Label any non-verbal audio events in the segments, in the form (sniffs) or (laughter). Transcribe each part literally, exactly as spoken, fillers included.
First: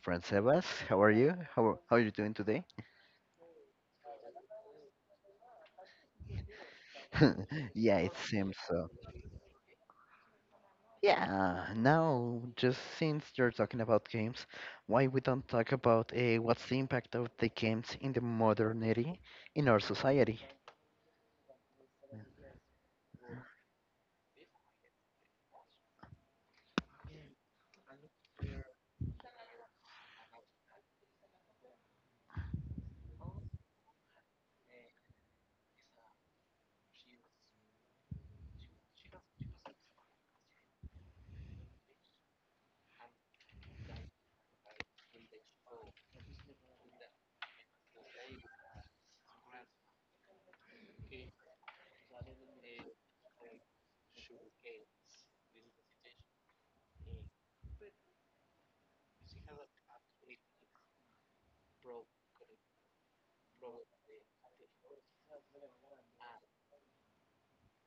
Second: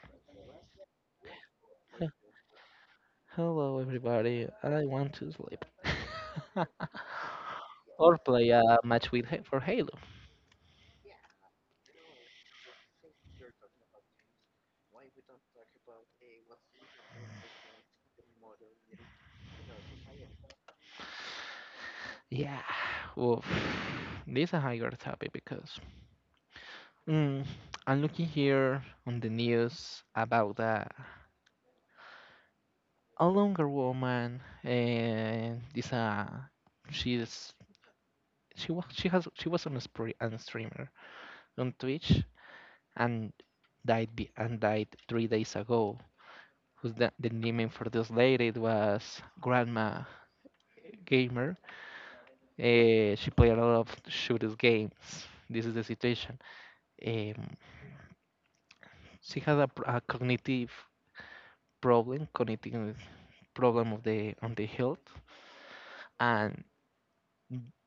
friend Sebas. How are you? How how are you doing today? Hello, everybody. I want to sleep. (laughs) (laughs) Yeah, it Or play seems a so. match with Ha- for Halo. Yeah, now just since you're talking about games, why we don't talk about uh, what's the impact of the games in the modernity in our society? Yeah. Oof. (sighs) This is a higher topic because mm, I'm looking here on the news about a, a longer woman and this uh she's she was she has she was on a spree and streamer on Twitch and died be, and died three days ago. Who's the, the name for this lady? It was Grandma Gamer. Uh, she played a lot of shooters games. This is the situation. Um, she had a, pr- a cognitive problem, cognitive problem of the on the health, and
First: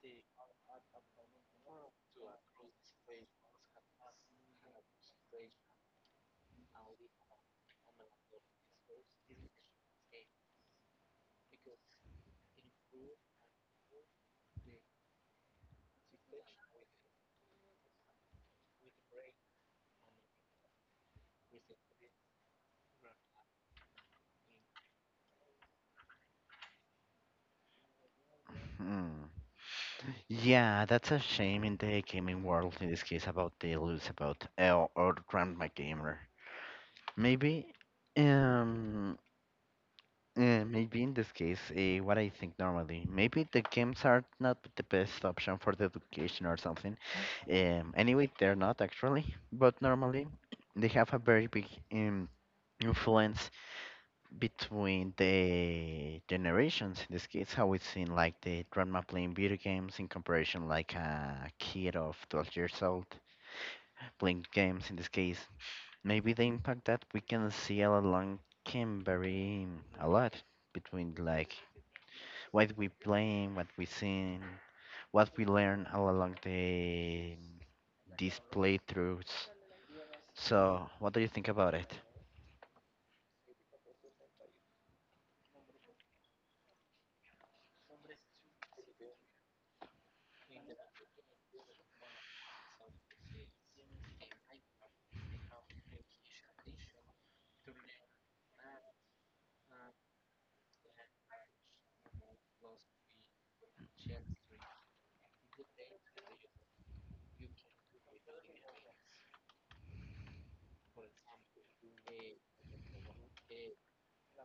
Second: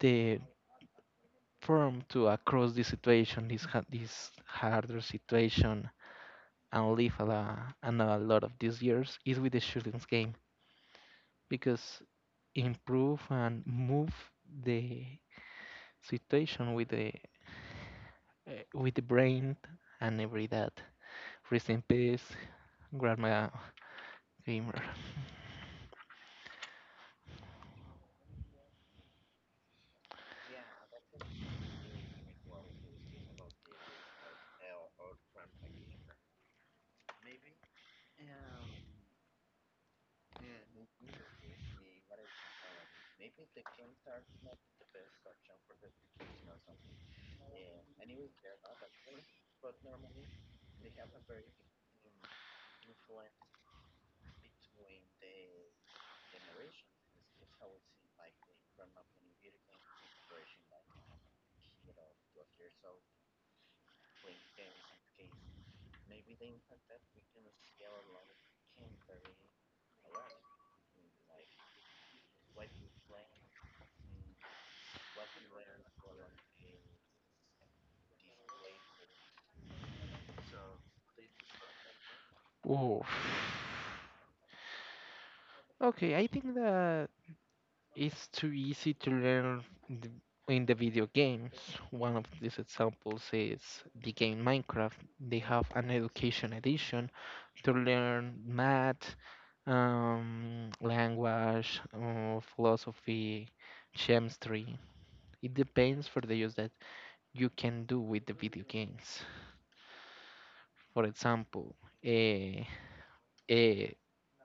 the firm to across this situation, this ha- this harder situation, and live a lot, and a lot of these years is with the shootings game because improve and move the situation with the uh, with the brain and every that. Rest in peace, Grab my gamer. Hmm. Yeah, that's a shame in the gaming world in this case about the lose about L or Grandma Gamer. Maybe. Um. Uh, maybe in this case, uh, what I think normally, maybe the games are not the best option for the education or something. Um, anyway, they're not actually, but normally they have a very big um, influence between the generations. In this case, how it's seen like the grandma playing video games in comparison like a kid of twelve years old playing games in this case. Maybe the impact that we can see all along can vary a lot between like what we playing, what we seen, what we learn all along the these playthroughs. So, what do you think about it? Ooh. Okay, I think that it's too easy to learn in the video games. One of these examples is the game Minecraft. They have an education edition to learn math, um, language, uh, philosophy, chemistry. It depends for the use that you can do with the video games. For example, a a,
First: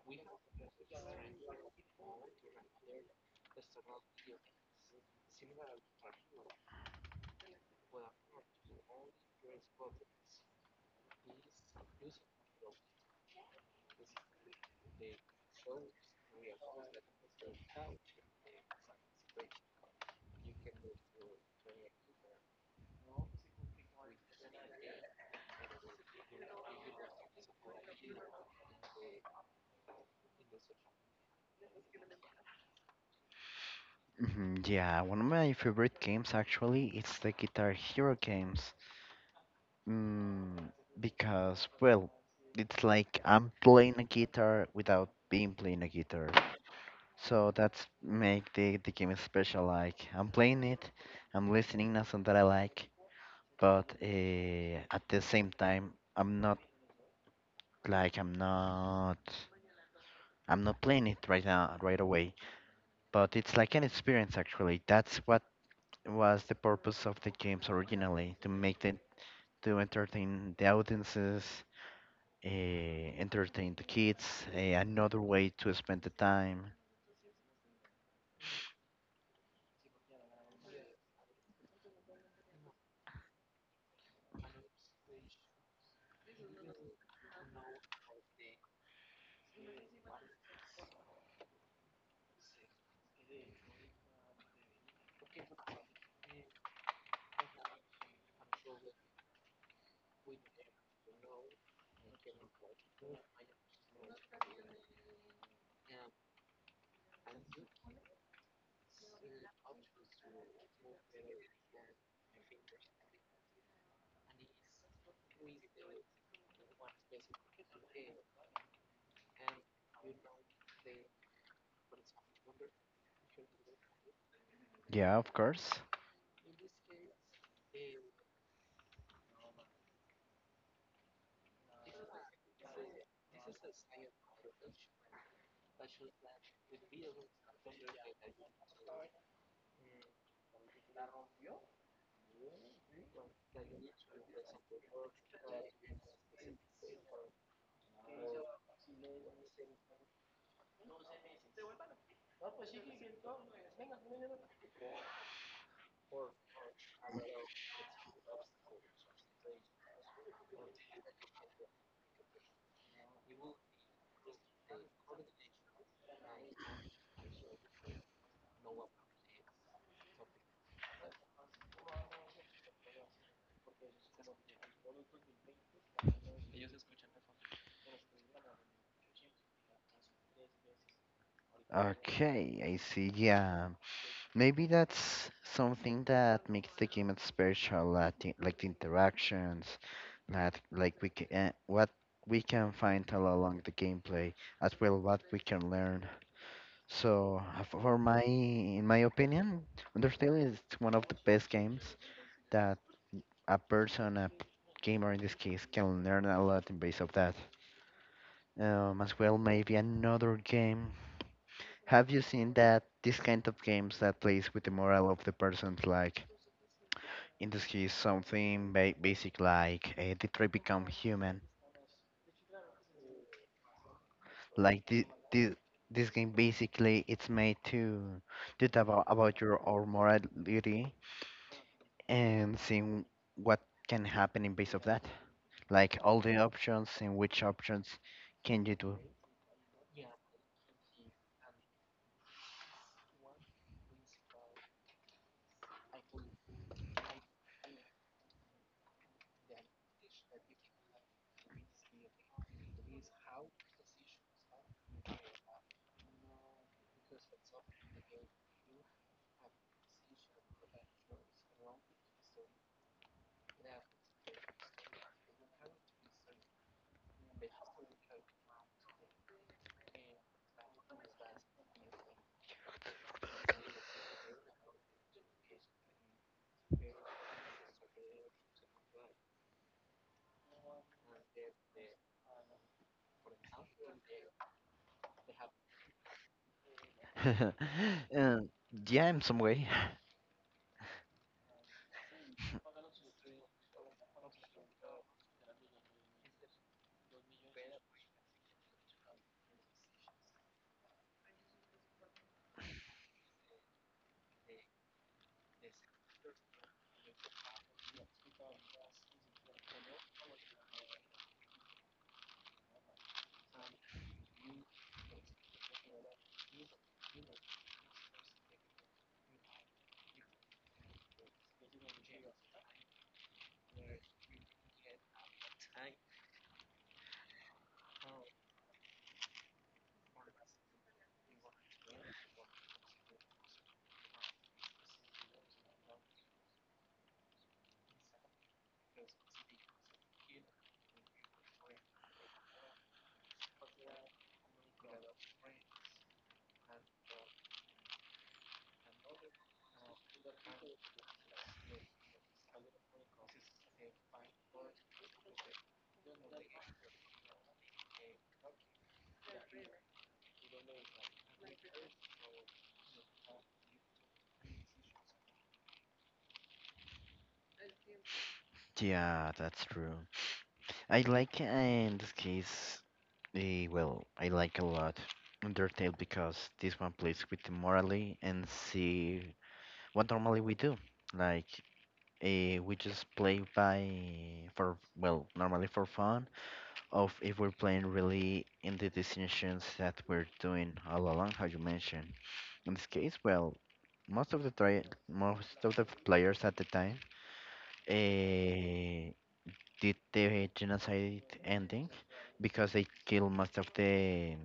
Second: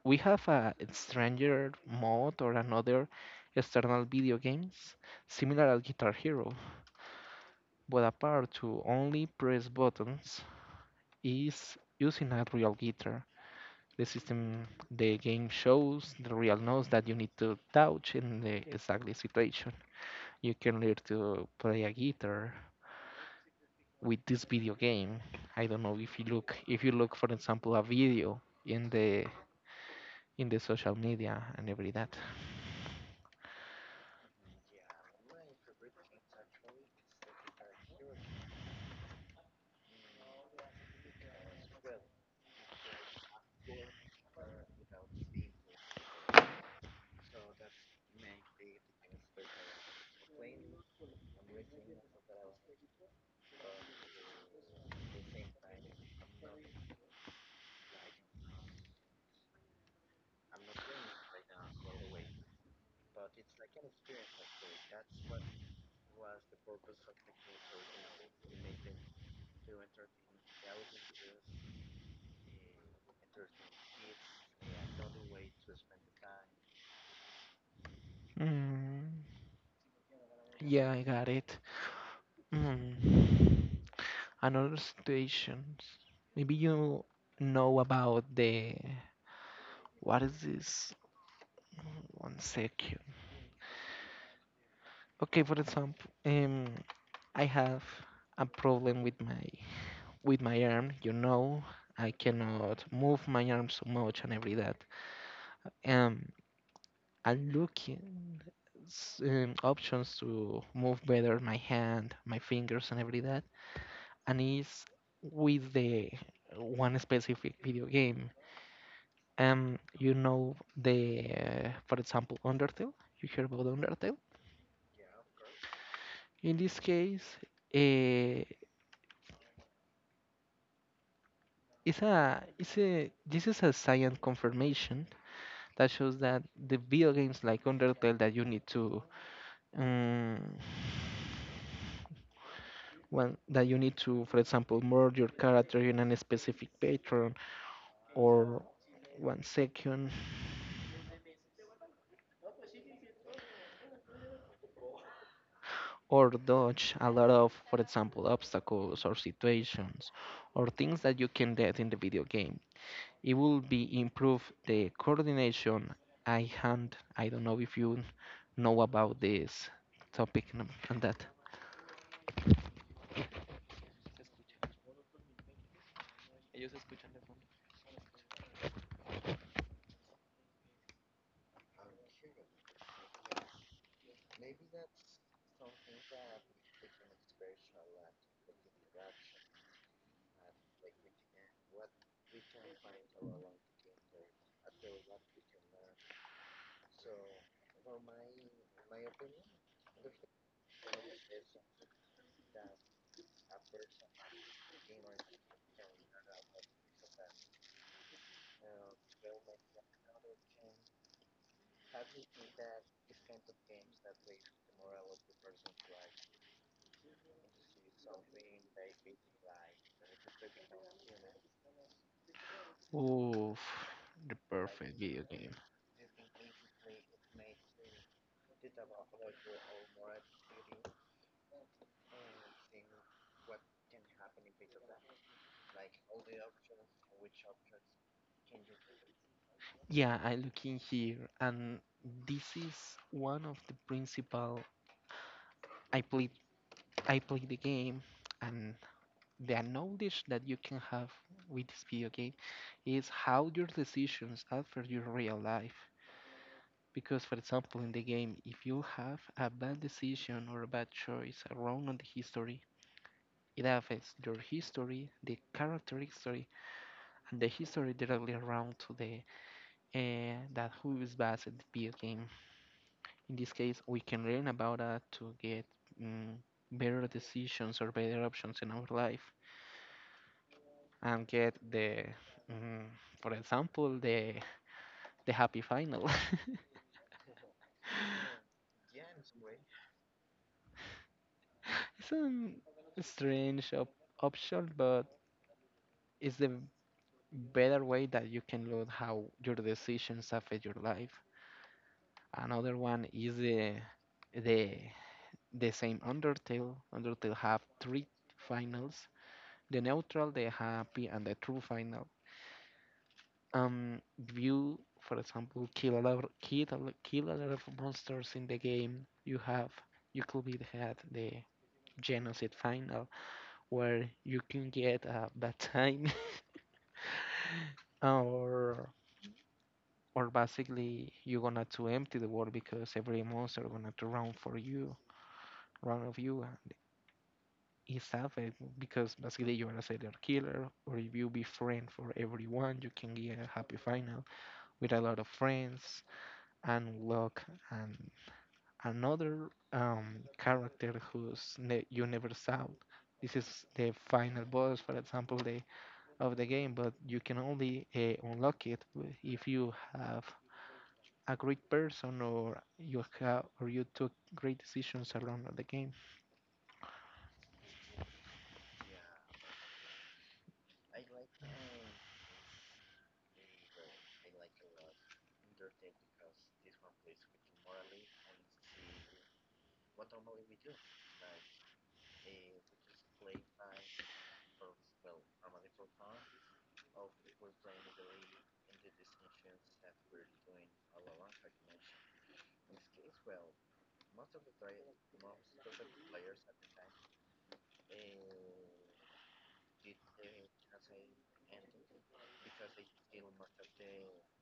we have a stranger mod or another external video games similar as Guitar Hero, but apart to only press buttons is using a real guitar. The system the game shows the real notes that you need to touch in the exact situation. You can learn to play a guitar with this video game. I don't know if you look if you look for example a video in the in the social media and every that. hmm yeah, one of my favorite games actually it's the Guitar Hero games. Mm, because well, it's like I'm playing a guitar without being playing a guitar. So that's make the, the game special. Like I'm playing it, I'm listening to something that I like, but uh, at the same time I'm not Like I'm not I'm not playing it right now right away, but it's like an experience actually. That's what was the purpose of the games originally, to make them to entertain the audiences, uh, entertain the kids, uh, another way to spend the time. Mm. Yeah, I got it. Mm. Another situations. Maybe you know about the what is this? Mm, One second. Okay, for example, um, I have a problem with my with my arm. You know, I cannot move my arm so much and every that. Um, I'm looking s- um, options to move better my hand, my fingers, and every that. And it's with the one specific video game. Um, you know the, uh, for example, Undertale. You hear about Undertale. Yeah, of course. In this case, uh, it's a, it's a, this is a science confirmation that shows that the video games like Undertale that you need to, um, well, that you need to, for example, merge your character in a specific pattern or one second. Or dodge a lot of, for example, obstacles or situations or things that you can get in the video game. It will be improve the coordination, eye hand. I don't know if you know about this topic and and that. Okay, I see. Yeah, maybe that's something that makes the game special, like the, like the interactions, that like we can what we can find all along the gameplay, as well what we can learn. So, uh, for my in my opinion, Undertale is one of the best games that a person, a p- gamer in this case, can learn a lot in base of that. Um, as well, maybe another game. Have you seen that? This kind of games that plays with the morale of the persons, like Industry is something ba- basic like uh, the tree become human. Oof, the Like perfect the, video game. the, this game basically it's made to to talk about, about your own morality and seeing what can happen in base of that. Like all the options and which options can you do. Yeah, I look in here, and this is one of the principal. I played I played the game, and the knowledge that you can have with this video game is how your decisions alter your real life. Because, for example, in the game, if you have a bad decision or a bad choice, a wrong on the history, it affects your history, the character history, and the history directly around to the uh, that who is based the video game. In this case, we can learn about that to get mm, better decisions or better options in our life. And get the, mm, for example, the the happy final. (laughs) uh, (laughs) yeah, in some way. (laughs) it's a strange op- option, but it's the better way that you can look how your decisions affect your life. Another one is the the the same Undertale. Undertale have three finals: the neutral, the happy, and the true final. Um, you, for example, kill a lot, kill a, lo- kill a lot of monsters in the game. You have, you could be had the genocide final where you can get a bad time, (laughs) or or basically you're gonna to empty the world because every monster gonna to run for you, run of you, and it's it because basically you are a serial killer, or if you be friend for everyone, you can get a happy final with a lot of friends and luck and another um, character who's ne- you never saw. This is the final boss, for example, the, of the game, but you can only uh, unlock it w- if you have a great person or you have or you took great decisions around the game. Yeah, that's true. I like, uh, in this case, eh, well, I like a lot Undertale because this one plays with the morally and see what normally we do. Like, eh, we just play by for, well, normally for fun, of if we're playing really in the decisions that we're doing all along, how you mentioned. In this case, well, most of the try most of the players at the time, uh, did the genocide ending because they killed most of the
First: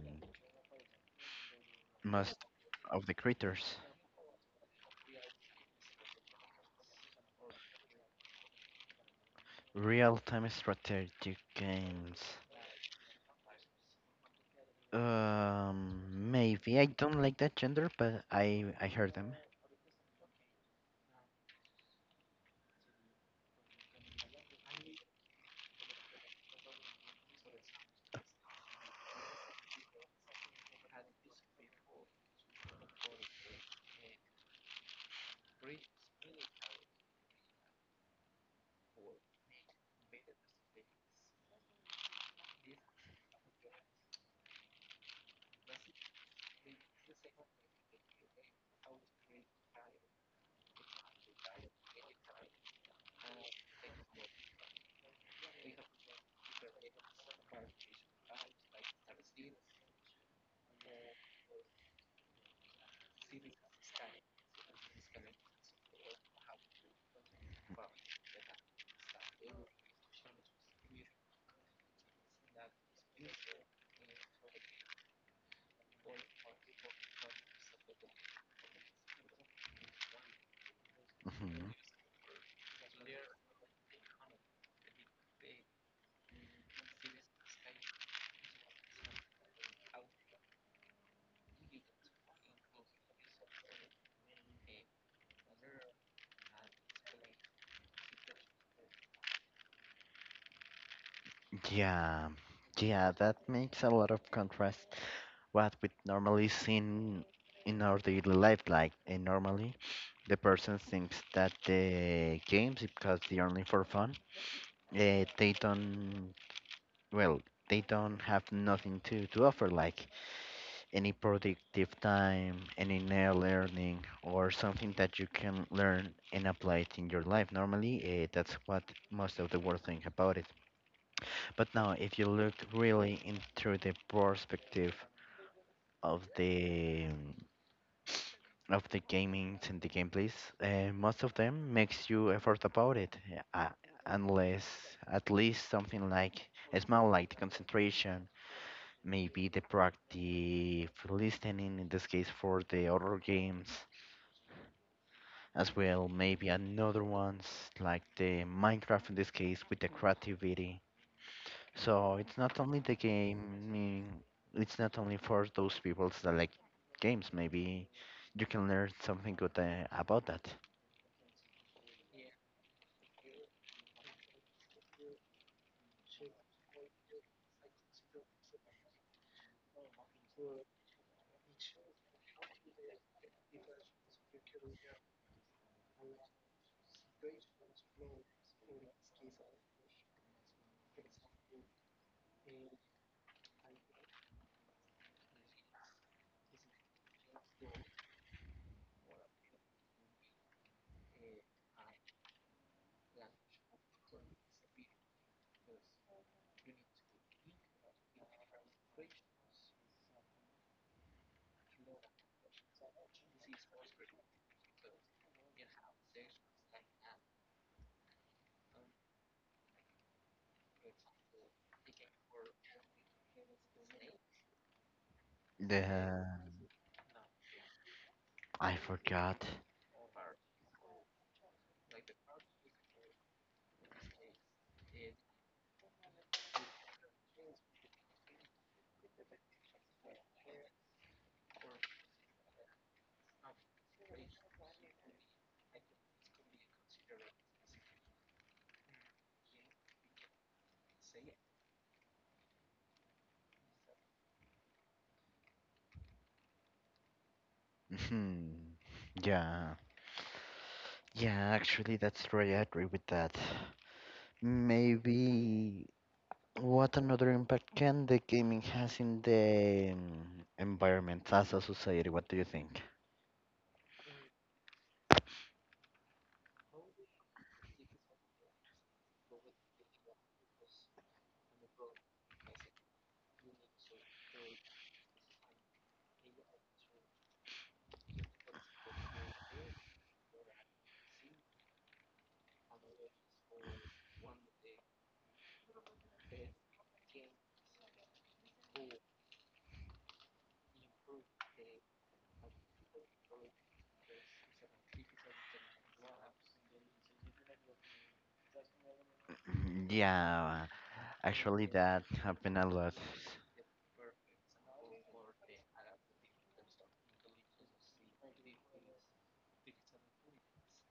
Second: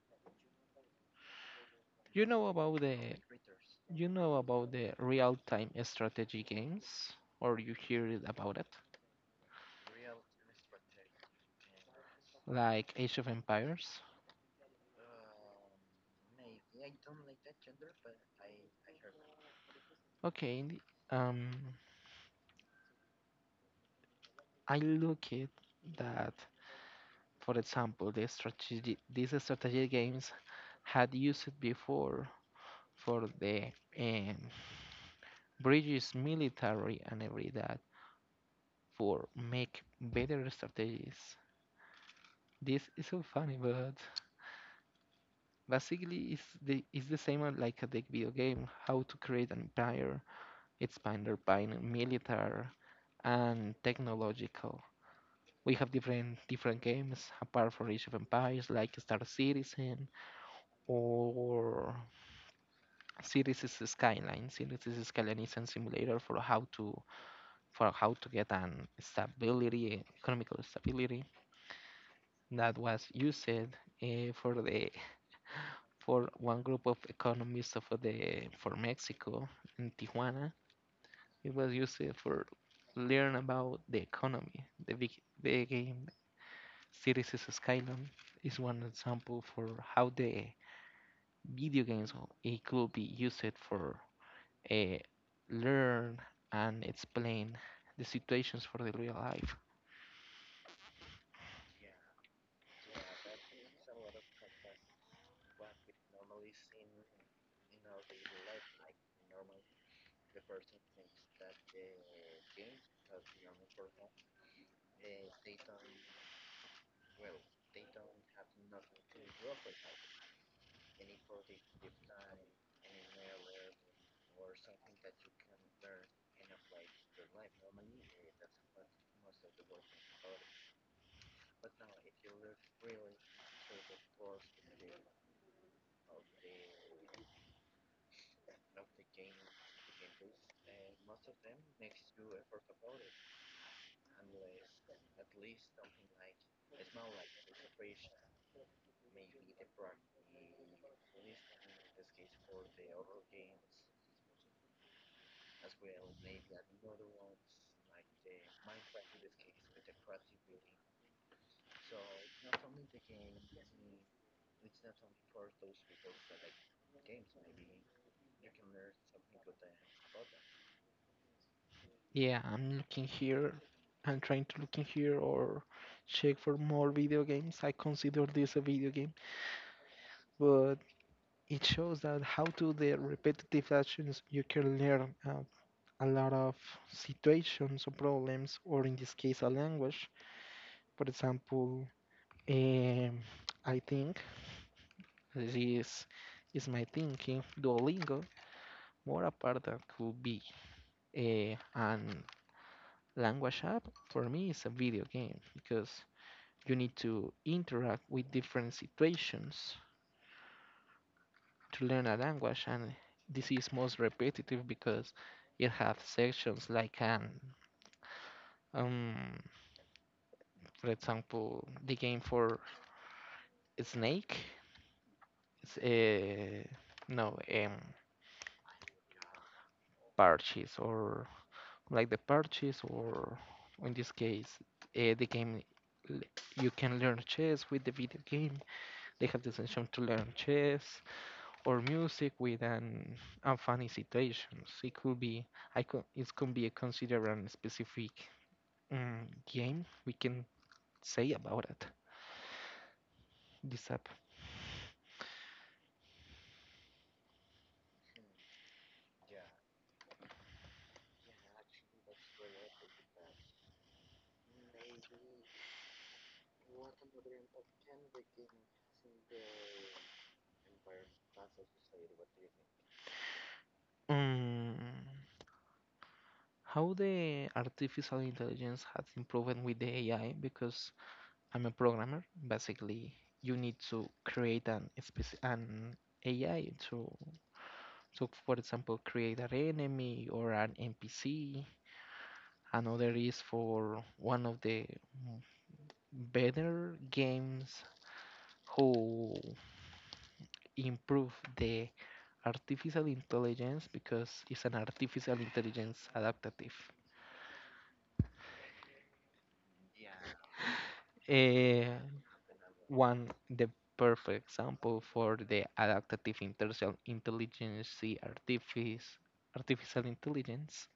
You most know about the of the creatures. you know about the real-time strategy games, or you hear it about it, Real-time strategic games. like Age of Empires. Um, maybe I don't like that gender, but I I heard them. Okay, in the- um, I look it that for example, the strategy, these strategy games had used it before for the um, British military and every that for make better strategies. This is so funny, but basically it's the it's the same as like the video game, how to create an empire, expanded by military and technological. We have different different games apart from Age of Empires like Star Citizen or Cities is the Skyline. Cities is Skyline is a simulator for how to for how to get an stability, economical stability that was used uh, for the for one group of economists of the for Mexico in Tijuana. It was Mhm. used for learn about the economy. The big the game Cities is Skyline is one example for how the video games it could be used for uh, learn and explain the situations for the real life. Yeah, yeah, that makes a lot of contrast what we normally see in, in our daily life. Like eh, normally, the person thinks that the games, because they're only for fun, uh, they don't well, they don't have nothing to, to offer, like any productive time, any nail learning, or something that you can learn and apply it in your life. Normally, uh, that's what most of the world think about it. But now, if you look really into the perspective of the of the gaming and the gameplays, uh, most of them makes you effort about it, yeah, uh, unless at least something like a small like the concentration, maybe the practice listening in this case for the other games as well, maybe another ones like the Minecraft in this case with the creativity. So it's not only the game, it's not only for those people that like games. Maybe you can learn something good uh, about that. Yeah, I'm looking here. I'm trying to look in here or check for more video games. I consider this a video game, but it shows that how to the repetitive actions you can learn uh, a lot of situations or problems, or in this case, a language. For example, um, I think this is my thinking. Duolingo, more a part that could be eh, and language app for me is a video game because you need to interact with different situations to learn a language, and this is most repetitive because it has sections like an um, for example, the game for Snake, it's The a no um I forgot. purchase or like the purchase or in this case uh, the game l- you can learn chess with the video game. They have the intention to learn chess or music with an unfunny situations. It could be, I could, it could be considered a specific um, game. We can say about it. This app. Mhm. Yeah. Yeah, actually that's right. I agree with that. Maybe what another impact can the gaming has in the um, environment as a society? What do you think? Mm, how the artificial intelligence has improved with the A I because I'm a programmer. Basically, you need to create an speci- an A I to so for example create an enemy or an N P C. Another is for one of the better games who improve the artificial intelligence because it's an artificial intelligence adaptative. Mhm, yeah, actually Eh, that happened a lot. one the perfect example for the adaptative intelligence intelligence the artifice artificial intelligence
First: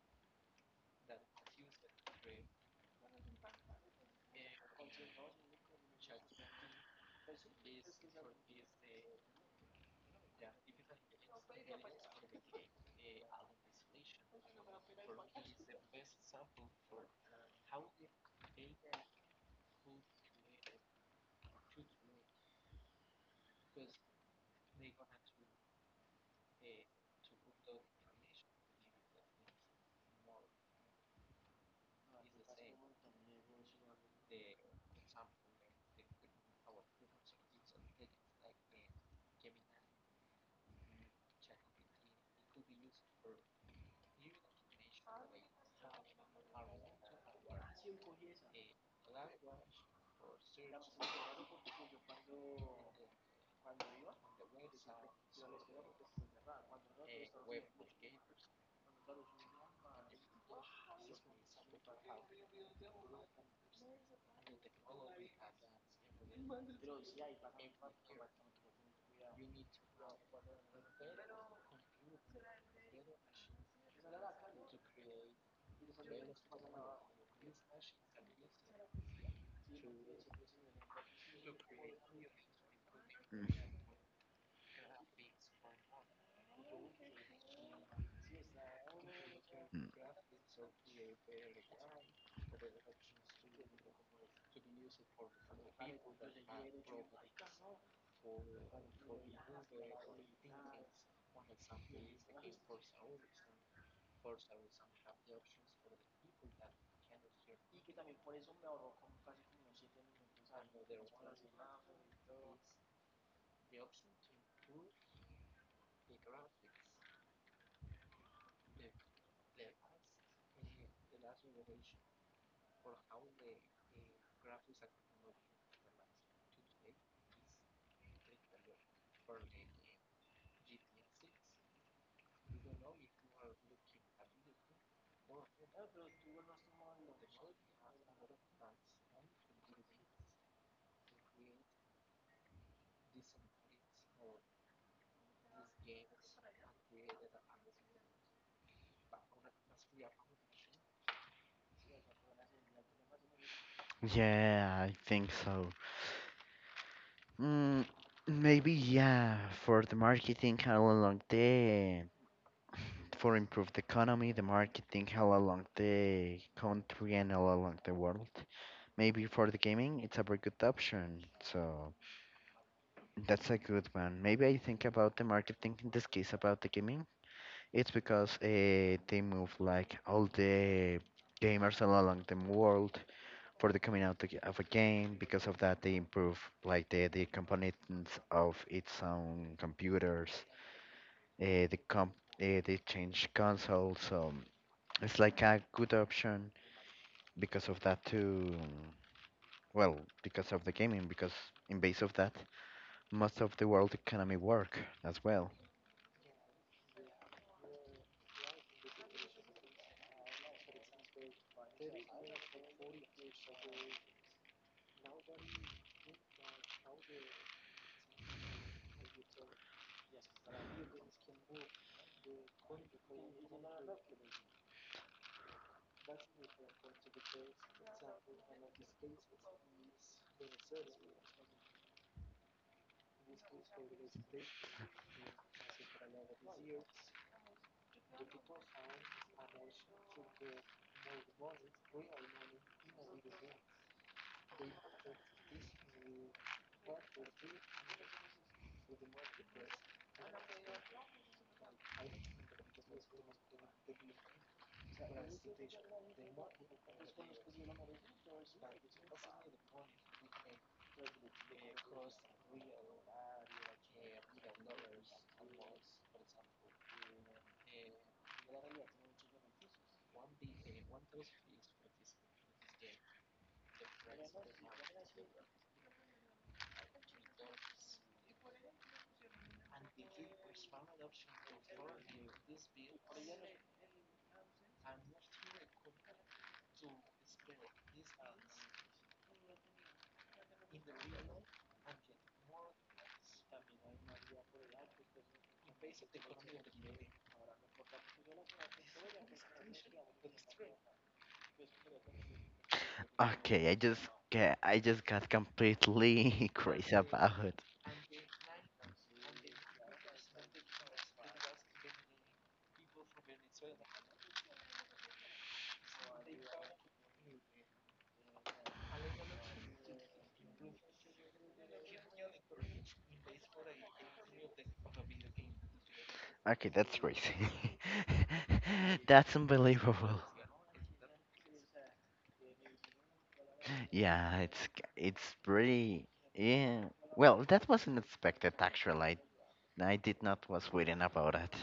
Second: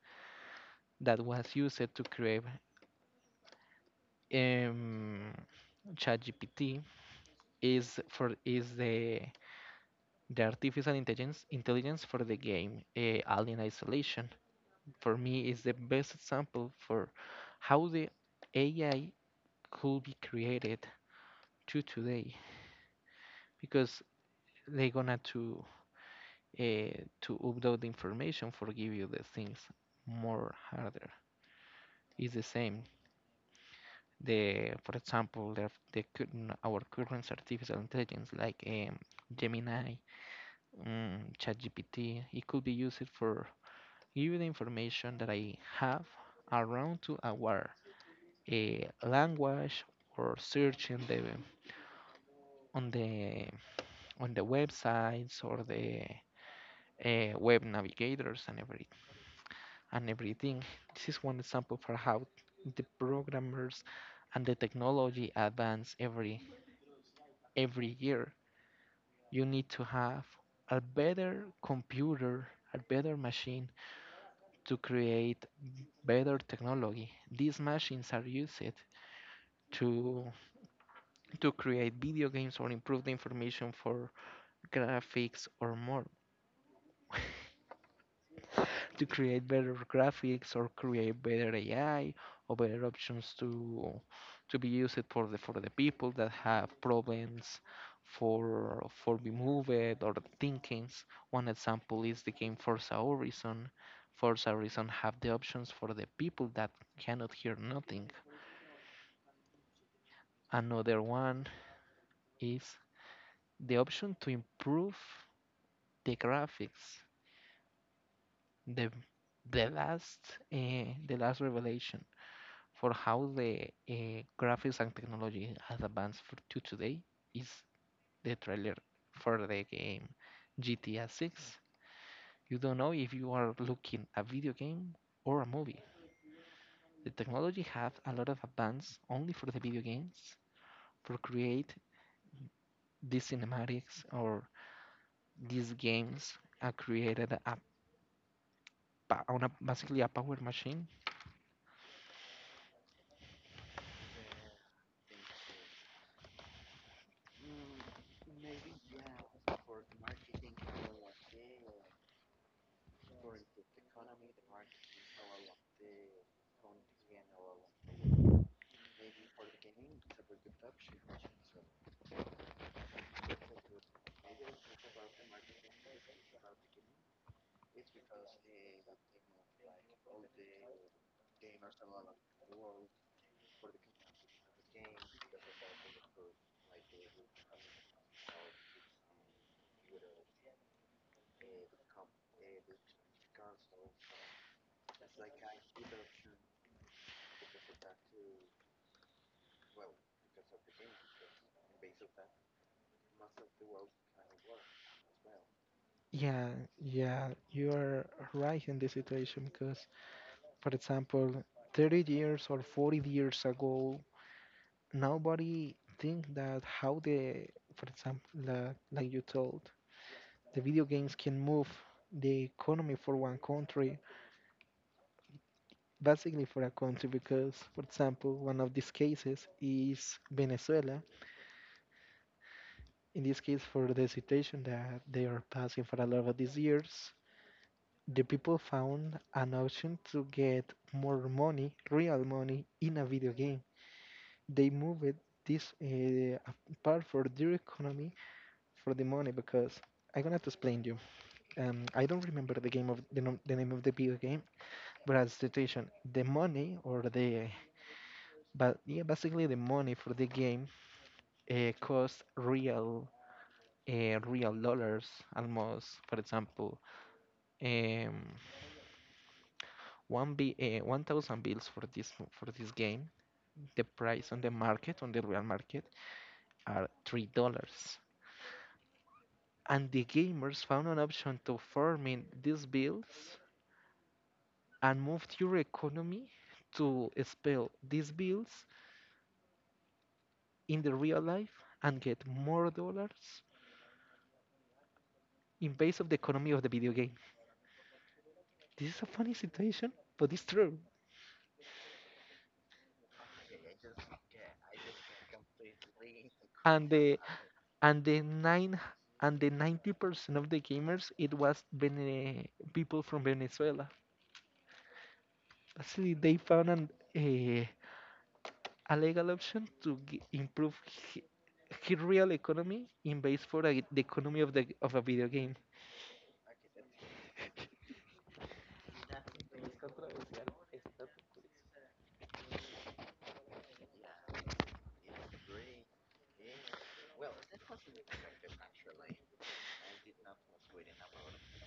that was used to create um ChatGPT is for is the the artificial intelligence intelligence for the game uh, Alien Isolation for me is the best example for how the A I could be created to today because they're gonna to uh, to upload the information for give you the things more harder. It's the same the for example the, the current- our current artificial intelligence like um, Gemini, um, ChatGPT it could be used for give you the information that I have around to our eh, language or searching the on the on the websites or the uh, web navigators and every and everything. This is one example for how the programmers and the technology advance every every year. You need to have a better computer, a better machine to create better technology. These machines are used to to create video games or improve the information Mm, for graphics or more (laughs) to create better graphics or create better A I or better options to to be used for the for the people that have problems for for be moved or thinkings. One example is the game Forza Horizon. Forza Horizon have the options for the people that cannot hear nothing. Another one is the option to improve the graphics, the the last uh, the last revelation for how the uh, graphics and technology has advanced for, to today is the trailer for the game G T A six. You don't know if you are looking at a video game or a movie. The technology have a lot of advance only for the video games for create these cinematics or these games are created a, on a basically a power machine. yeah, I think so. Mm, maybe yeah, for the marketing along the for improved economy, the marketing all along the country and all along the world. Maybe for the gaming, it's a very good option. So that's a good one. Maybe I think about the marketing in this case about the gaming. It's because uh, they move like all the gamers all along the world for the coming out to- of a game. Because of that, they improve like the the components of its own computers. Uh, the comp uh, they change consoles. So it's like a good option because of that too. Well, because of the gaming, because in base of that, most of the world economy work as well. Yeah, yeah, you are right in this situation because, for example, thirty years or forty years ago, nobody think that how the, for example, the, like you told, the video games can move the economy for one country, basically for a country, because, for example, one of these cases is Venezuela. In this case, for the situation that they are passing for a lot of these years, the people found an option to get more money, real money, in a video game. They moved this uh, part for their economy for the money because I'm gonna have to explain you. Um, I don't remember the game of the, nom- the name of the video game, but as situation, the money or the but yeah, basically the money for the game uh, cost real uh, real dollars almost. For example, um, one b uh, one thousand bills for this for this game the price on the market, on the real market, are three dollars. And the gamers found an option to farming these bills and moved your economy to spell these bills in the real life and get more dollars in base of the economy of the video game. This is a funny situation, but it's true. Okay, I just get, I just got completely (laughs) And crazy the about it. and the nine and the ninety percent of the gamers it was Vene- people from Venezuela. See, they found an uh, a legal option to g- improve hi- his real economy in base for a, the economy of the of a video game. Okay, that's crazy. (laughs) That's unbelievable. Yeah, it's c- it's pretty. Yeah. Well, that wasn't expected actually. I I did not was waiting about it.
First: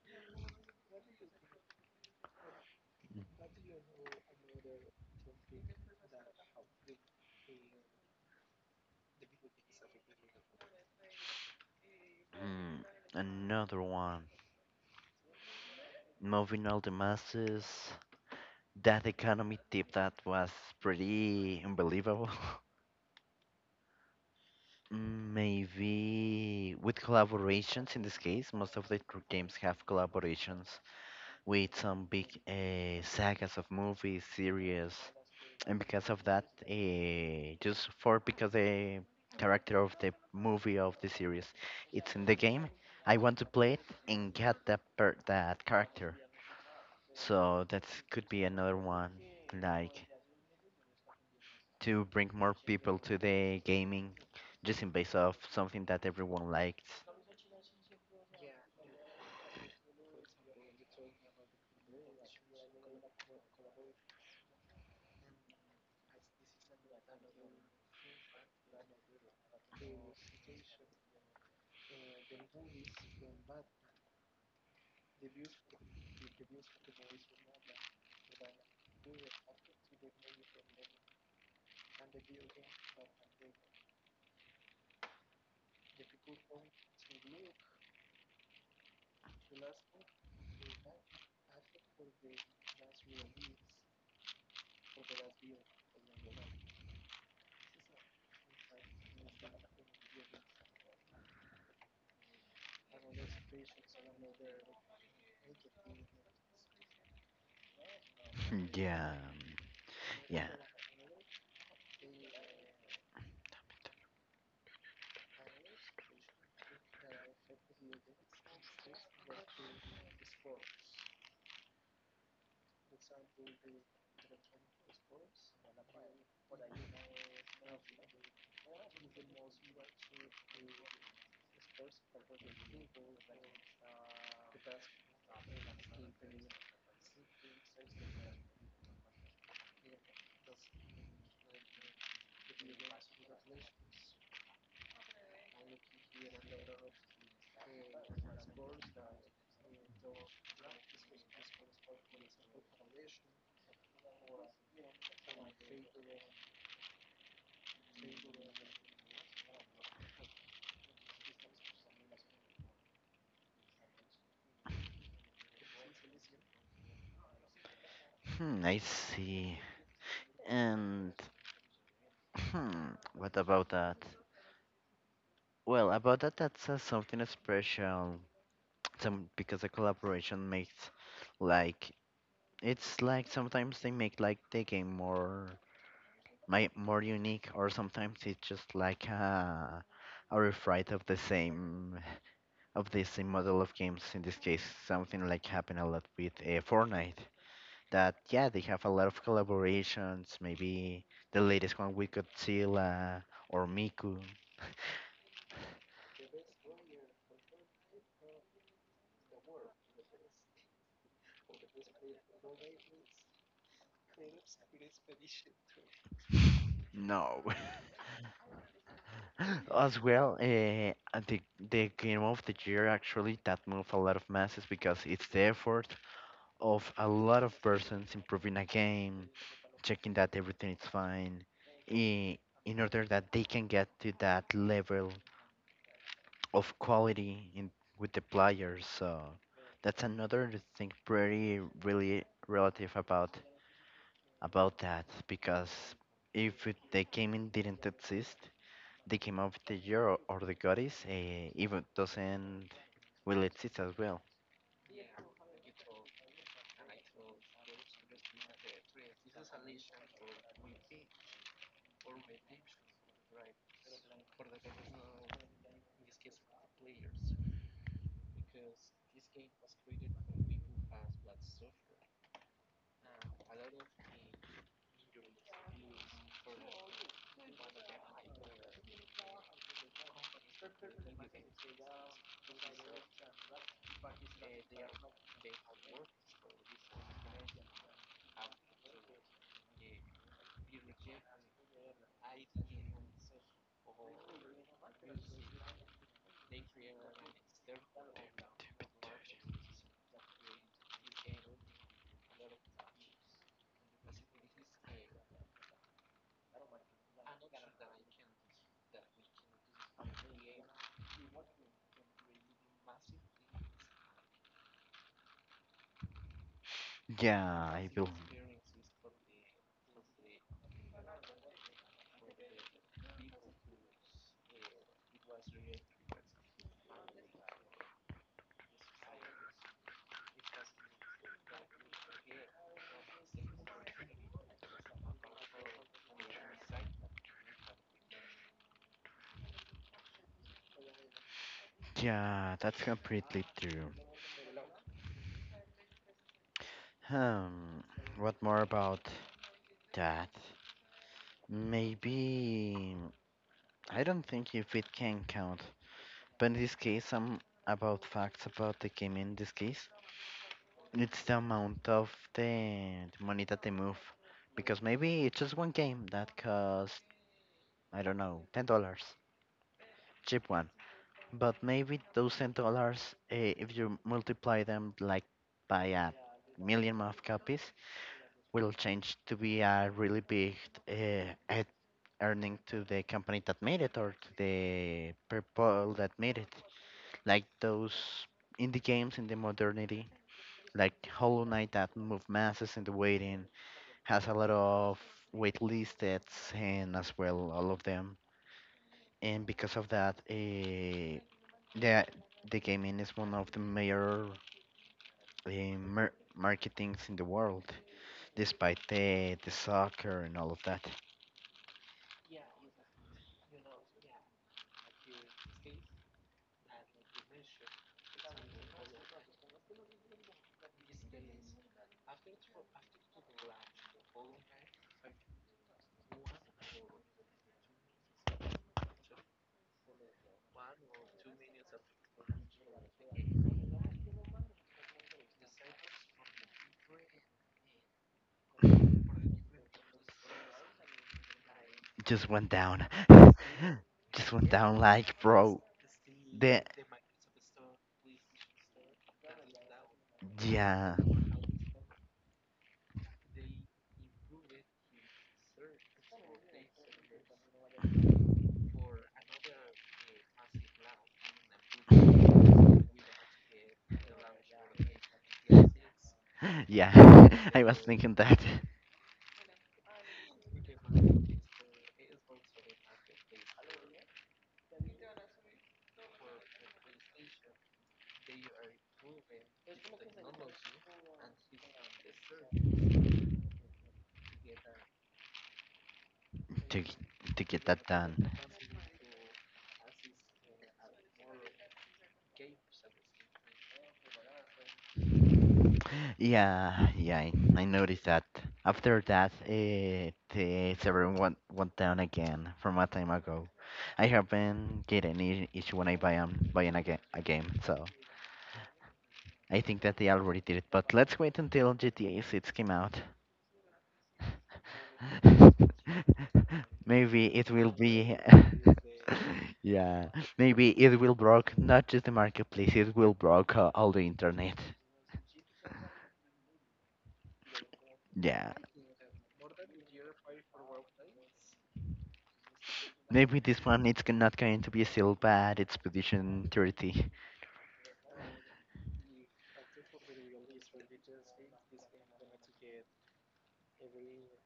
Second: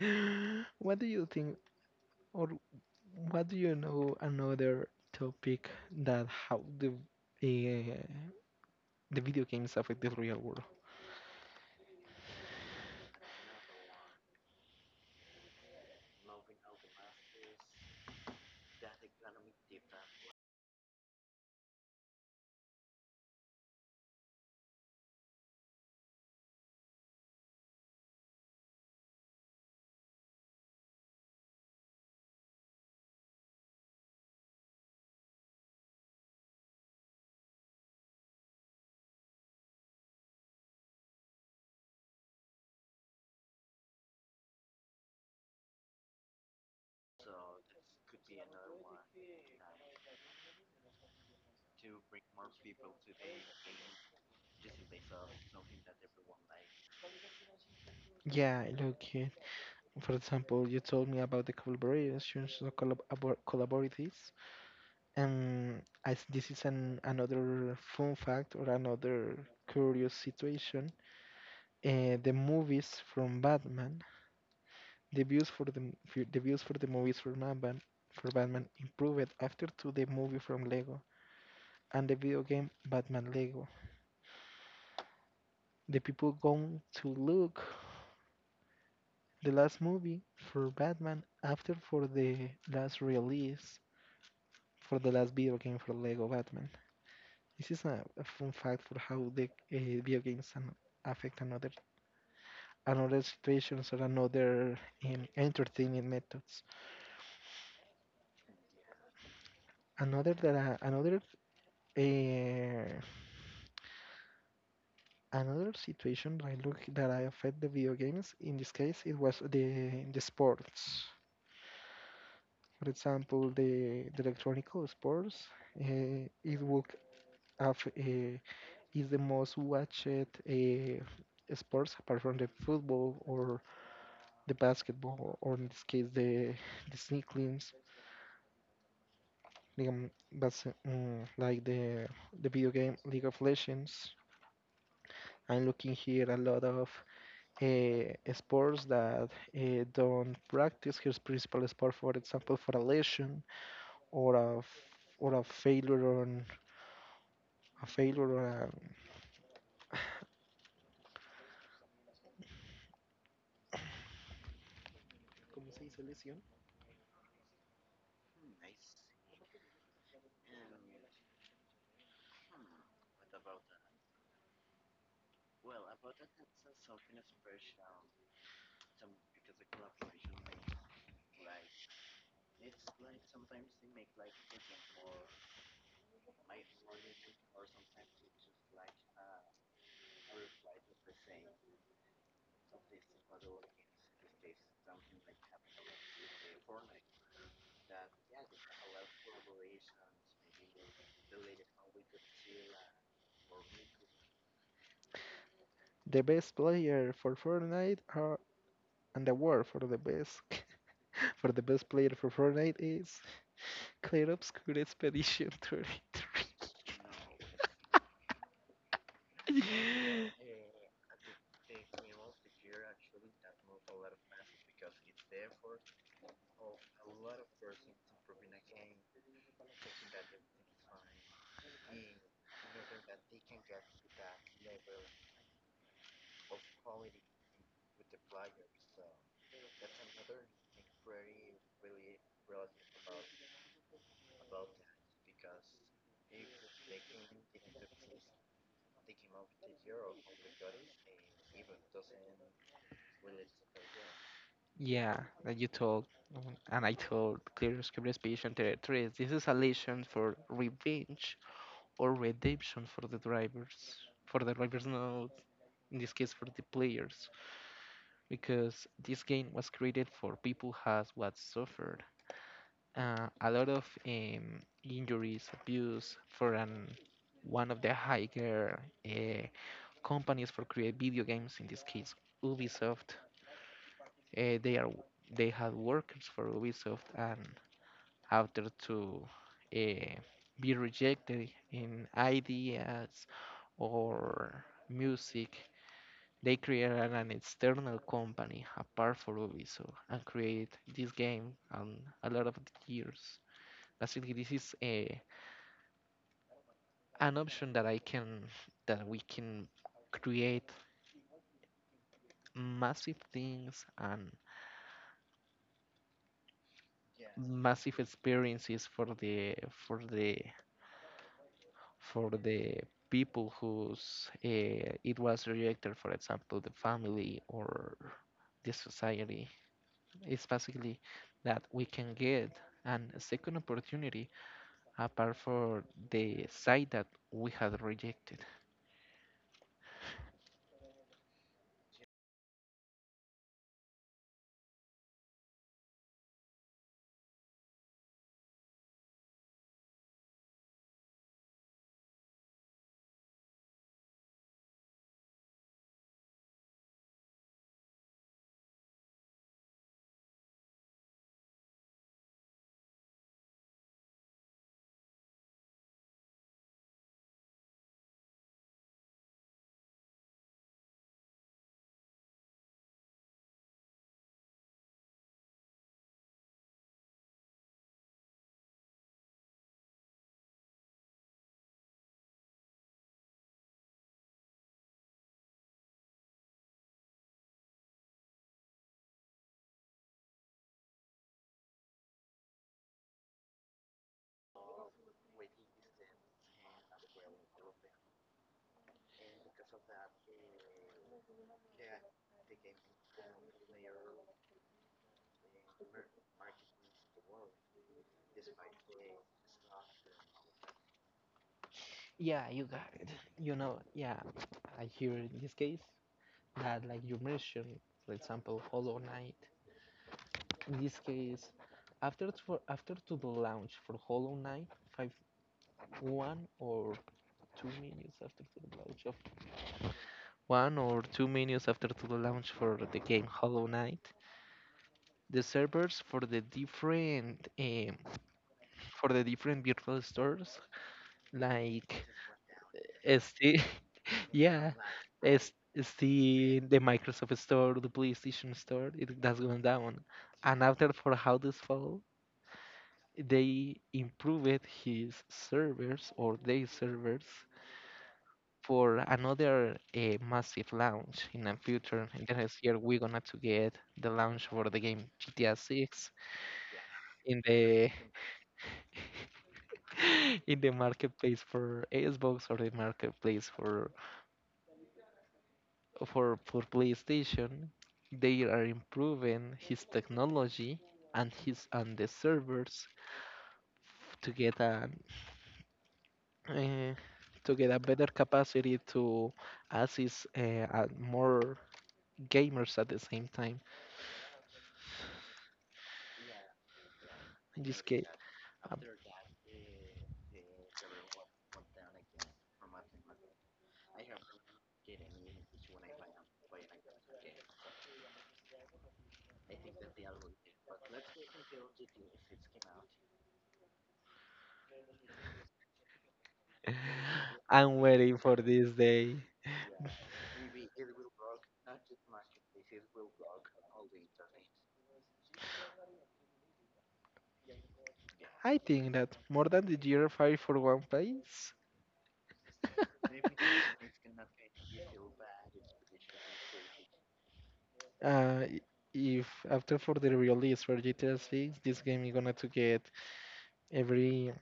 (gasps) What do you think, or what do you know? Another topic that how the uh, the video games affect the real world. Mm, another one. Moving all the masses. That economy tip that was pretty unbelievable. (laughs) Maybe with collaborations in this case, most of the tr- games have collaborations with some big uh, sagas of movies, series, and because of that, uh, just for because the character of the movie of the series, it's in the game. I want to play it and get that per- that character. So that could be another one, like to bring more people to the gaming just in base of something that everyone likes. Yeah, look. uh, For example, you told me about the collaborations, so collab- abo- collaboratives. And as this is an another fun fact or another curious situation, uh, the movies from Batman, the views for the m- f- the views for the movies from Batman for Batman improved after to the movie from Lego and the video game Batman Lego. The people going to look the last movie for Batman after for the last release for the last video game for Lego Batman. This is a, a fun fact for how the uh, video games an, affect another another situations or another um, entertainment methods. (laughs) yeah, Another yeah. that I, another uh, another situation that I look that I affect the video games. In this case, it was the the sports. For example, the the electronic sports. Uh, it would have uh, is the most watched uh, sports apart from the football or the basketball, or in this case, the the sneak games, um, but um, like the the video game League of Legends. I'm looking here a lot of uh, sports that uh, don't practice his principal sport, for example, for a lesion or a f- or a failure on a failure or a ¿Cómo se dice lesión? Hmm, I see. And hmm, what about that? Well, about that, that's uh, something special. Some because the collaboration makes like it's like sometimes they make like the game more my more unique, or sometimes it's just like a a refrite of the same of the same model of games. In this case, something like happen a lot with uh, Fortnite. That yeah, they have a lot of collaborations. Maybe the latest one with Godzilla or Miku. The best player for Fortnite are, and the award for the best (laughs) for the best player for Fortnite is Clear Obscure Expedition thirty-three. No, (laughs) as well. (laughs) Uh, the the game of the year actually that move a lot of masses because it's the effort of a lot of persons improving a game, checking that everything is fine, i- in order that they can get to that level of quality in with the players. So that's another thing pretty really relative about about that because if it, the gaming didn't exist, the game of the year or, or the goddess uh, even doesn't will exist as well. Yeah, that you told. mm, And I told Clear Obscure Expedition thirty-three. This is a lesson for revenge or redemption for the drivers. For the drivers, no. In this case, for the players. Because this game was created for people who has what suffered. Uh, a lot of um, injuries, abuse for an one of the higher uh, companies for create video games. In this case, Ubisoft. Uh, they are they had workers for Ubisoft and after to uh, be rejected in ideas or music. They created an external company apart for Ubisoft and create this game um, a lot of years. Basically, this is a, an option that I can that we can create massive things and yeah. Yeah, I Massive will. experiences for the for the for the people whose uh, it was rejected, for example, the family or the society. It's basically that we can get an second opportunity apart for the side that we had rejected. Yeah, that's completely true. Um, what more about that? Maybe I don't think if it can count, but in this case, some about facts about the game. In this case, it's the amount of the, the money that they move, because maybe it's just one game that costs I don't know ten dollars, cheap one. But maybe those ten dollars, eh, if you multiply them like by a million of copies, will change to be a really big uh, earning to the company that made it or to the people that made it. Like those indie games in the modernity, like Hollow Knight that move masses in the waiting, has a lot of wait lists and as well all of them. And because of that, uh, the the gaming is one of the major eh, mar- marketings in the world, despite the the soccer and all of that. Yeah, you got (sighs) it. You know, yeah, I hear in this case that, like you mentioned, for example, Hollow Knight. In this case, after to, after to the launch for Hollow Knight, five, one or two minutes after to the launch of one or two minutes after to the launch for the game Hollow Knight, the servers for the different um, for the different virtual stores like Just went down, (laughs) Steam. (laughs) just went Yeah, down like it's bro. it's The the the Microsoft Store, the PlayStation Store. It that's going down, and yeah. after for how this fall, they improved his servers or their servers for another uh, massive launch in the future. In the next year, we're gonna to get the launch for the game G T A six (laughs) Yeah, in (laughs) I was the thinking that. (laughs) in the marketplace for Xbox or the marketplace for for, for PlayStation, they are improving his technology and his and the servers to get a (laughs) to g- uh, to to get get that a better done. capacity to assist uh, uh, more gamers at the same time. Yeah, yeah, I, I In this noticed case, that. um, After that, uh, the server went went down again from a time ago. I haven't get any issue when I buy um buying a, ga- a game, so I think that they already did it. But let's wait until G T A six came out. (laughs) Maybe it (laughs) will I'm be. waiting (laughs) for this day. Yeah, maybe it will block not just the marketplace, it will block uh, all the internet. Yeah. I think that more than the year five for One place. Maybe this one it's g- not going to be sealed but it's position (laughs) thirty. uh, i- if after for the release for G T A six, this game is gonna to get every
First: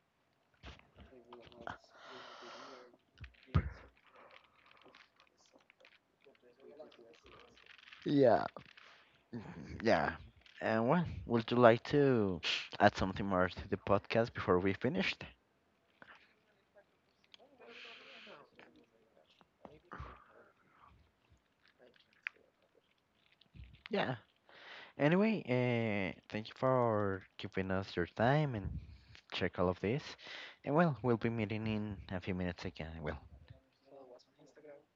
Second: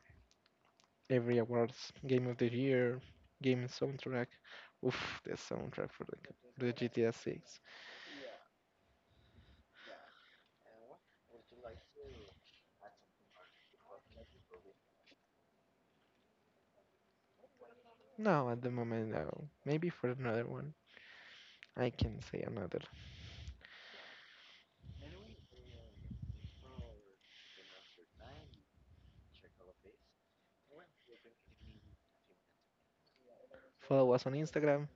every awards, Game of the Year, Game Soundtrack. Oof, the soundtrack for the, for the G T A six. Yeah. Yeah. And well, would you like to (sniffs) add something more to the podcast before we finished? No, at the moment, no. Maybe for another one. I can say another. Yeah. Anyway, uh, thank you for giving us your time and check all of this. And well, we'll be meeting in a few minutes again. Well, Follow us on Instagram.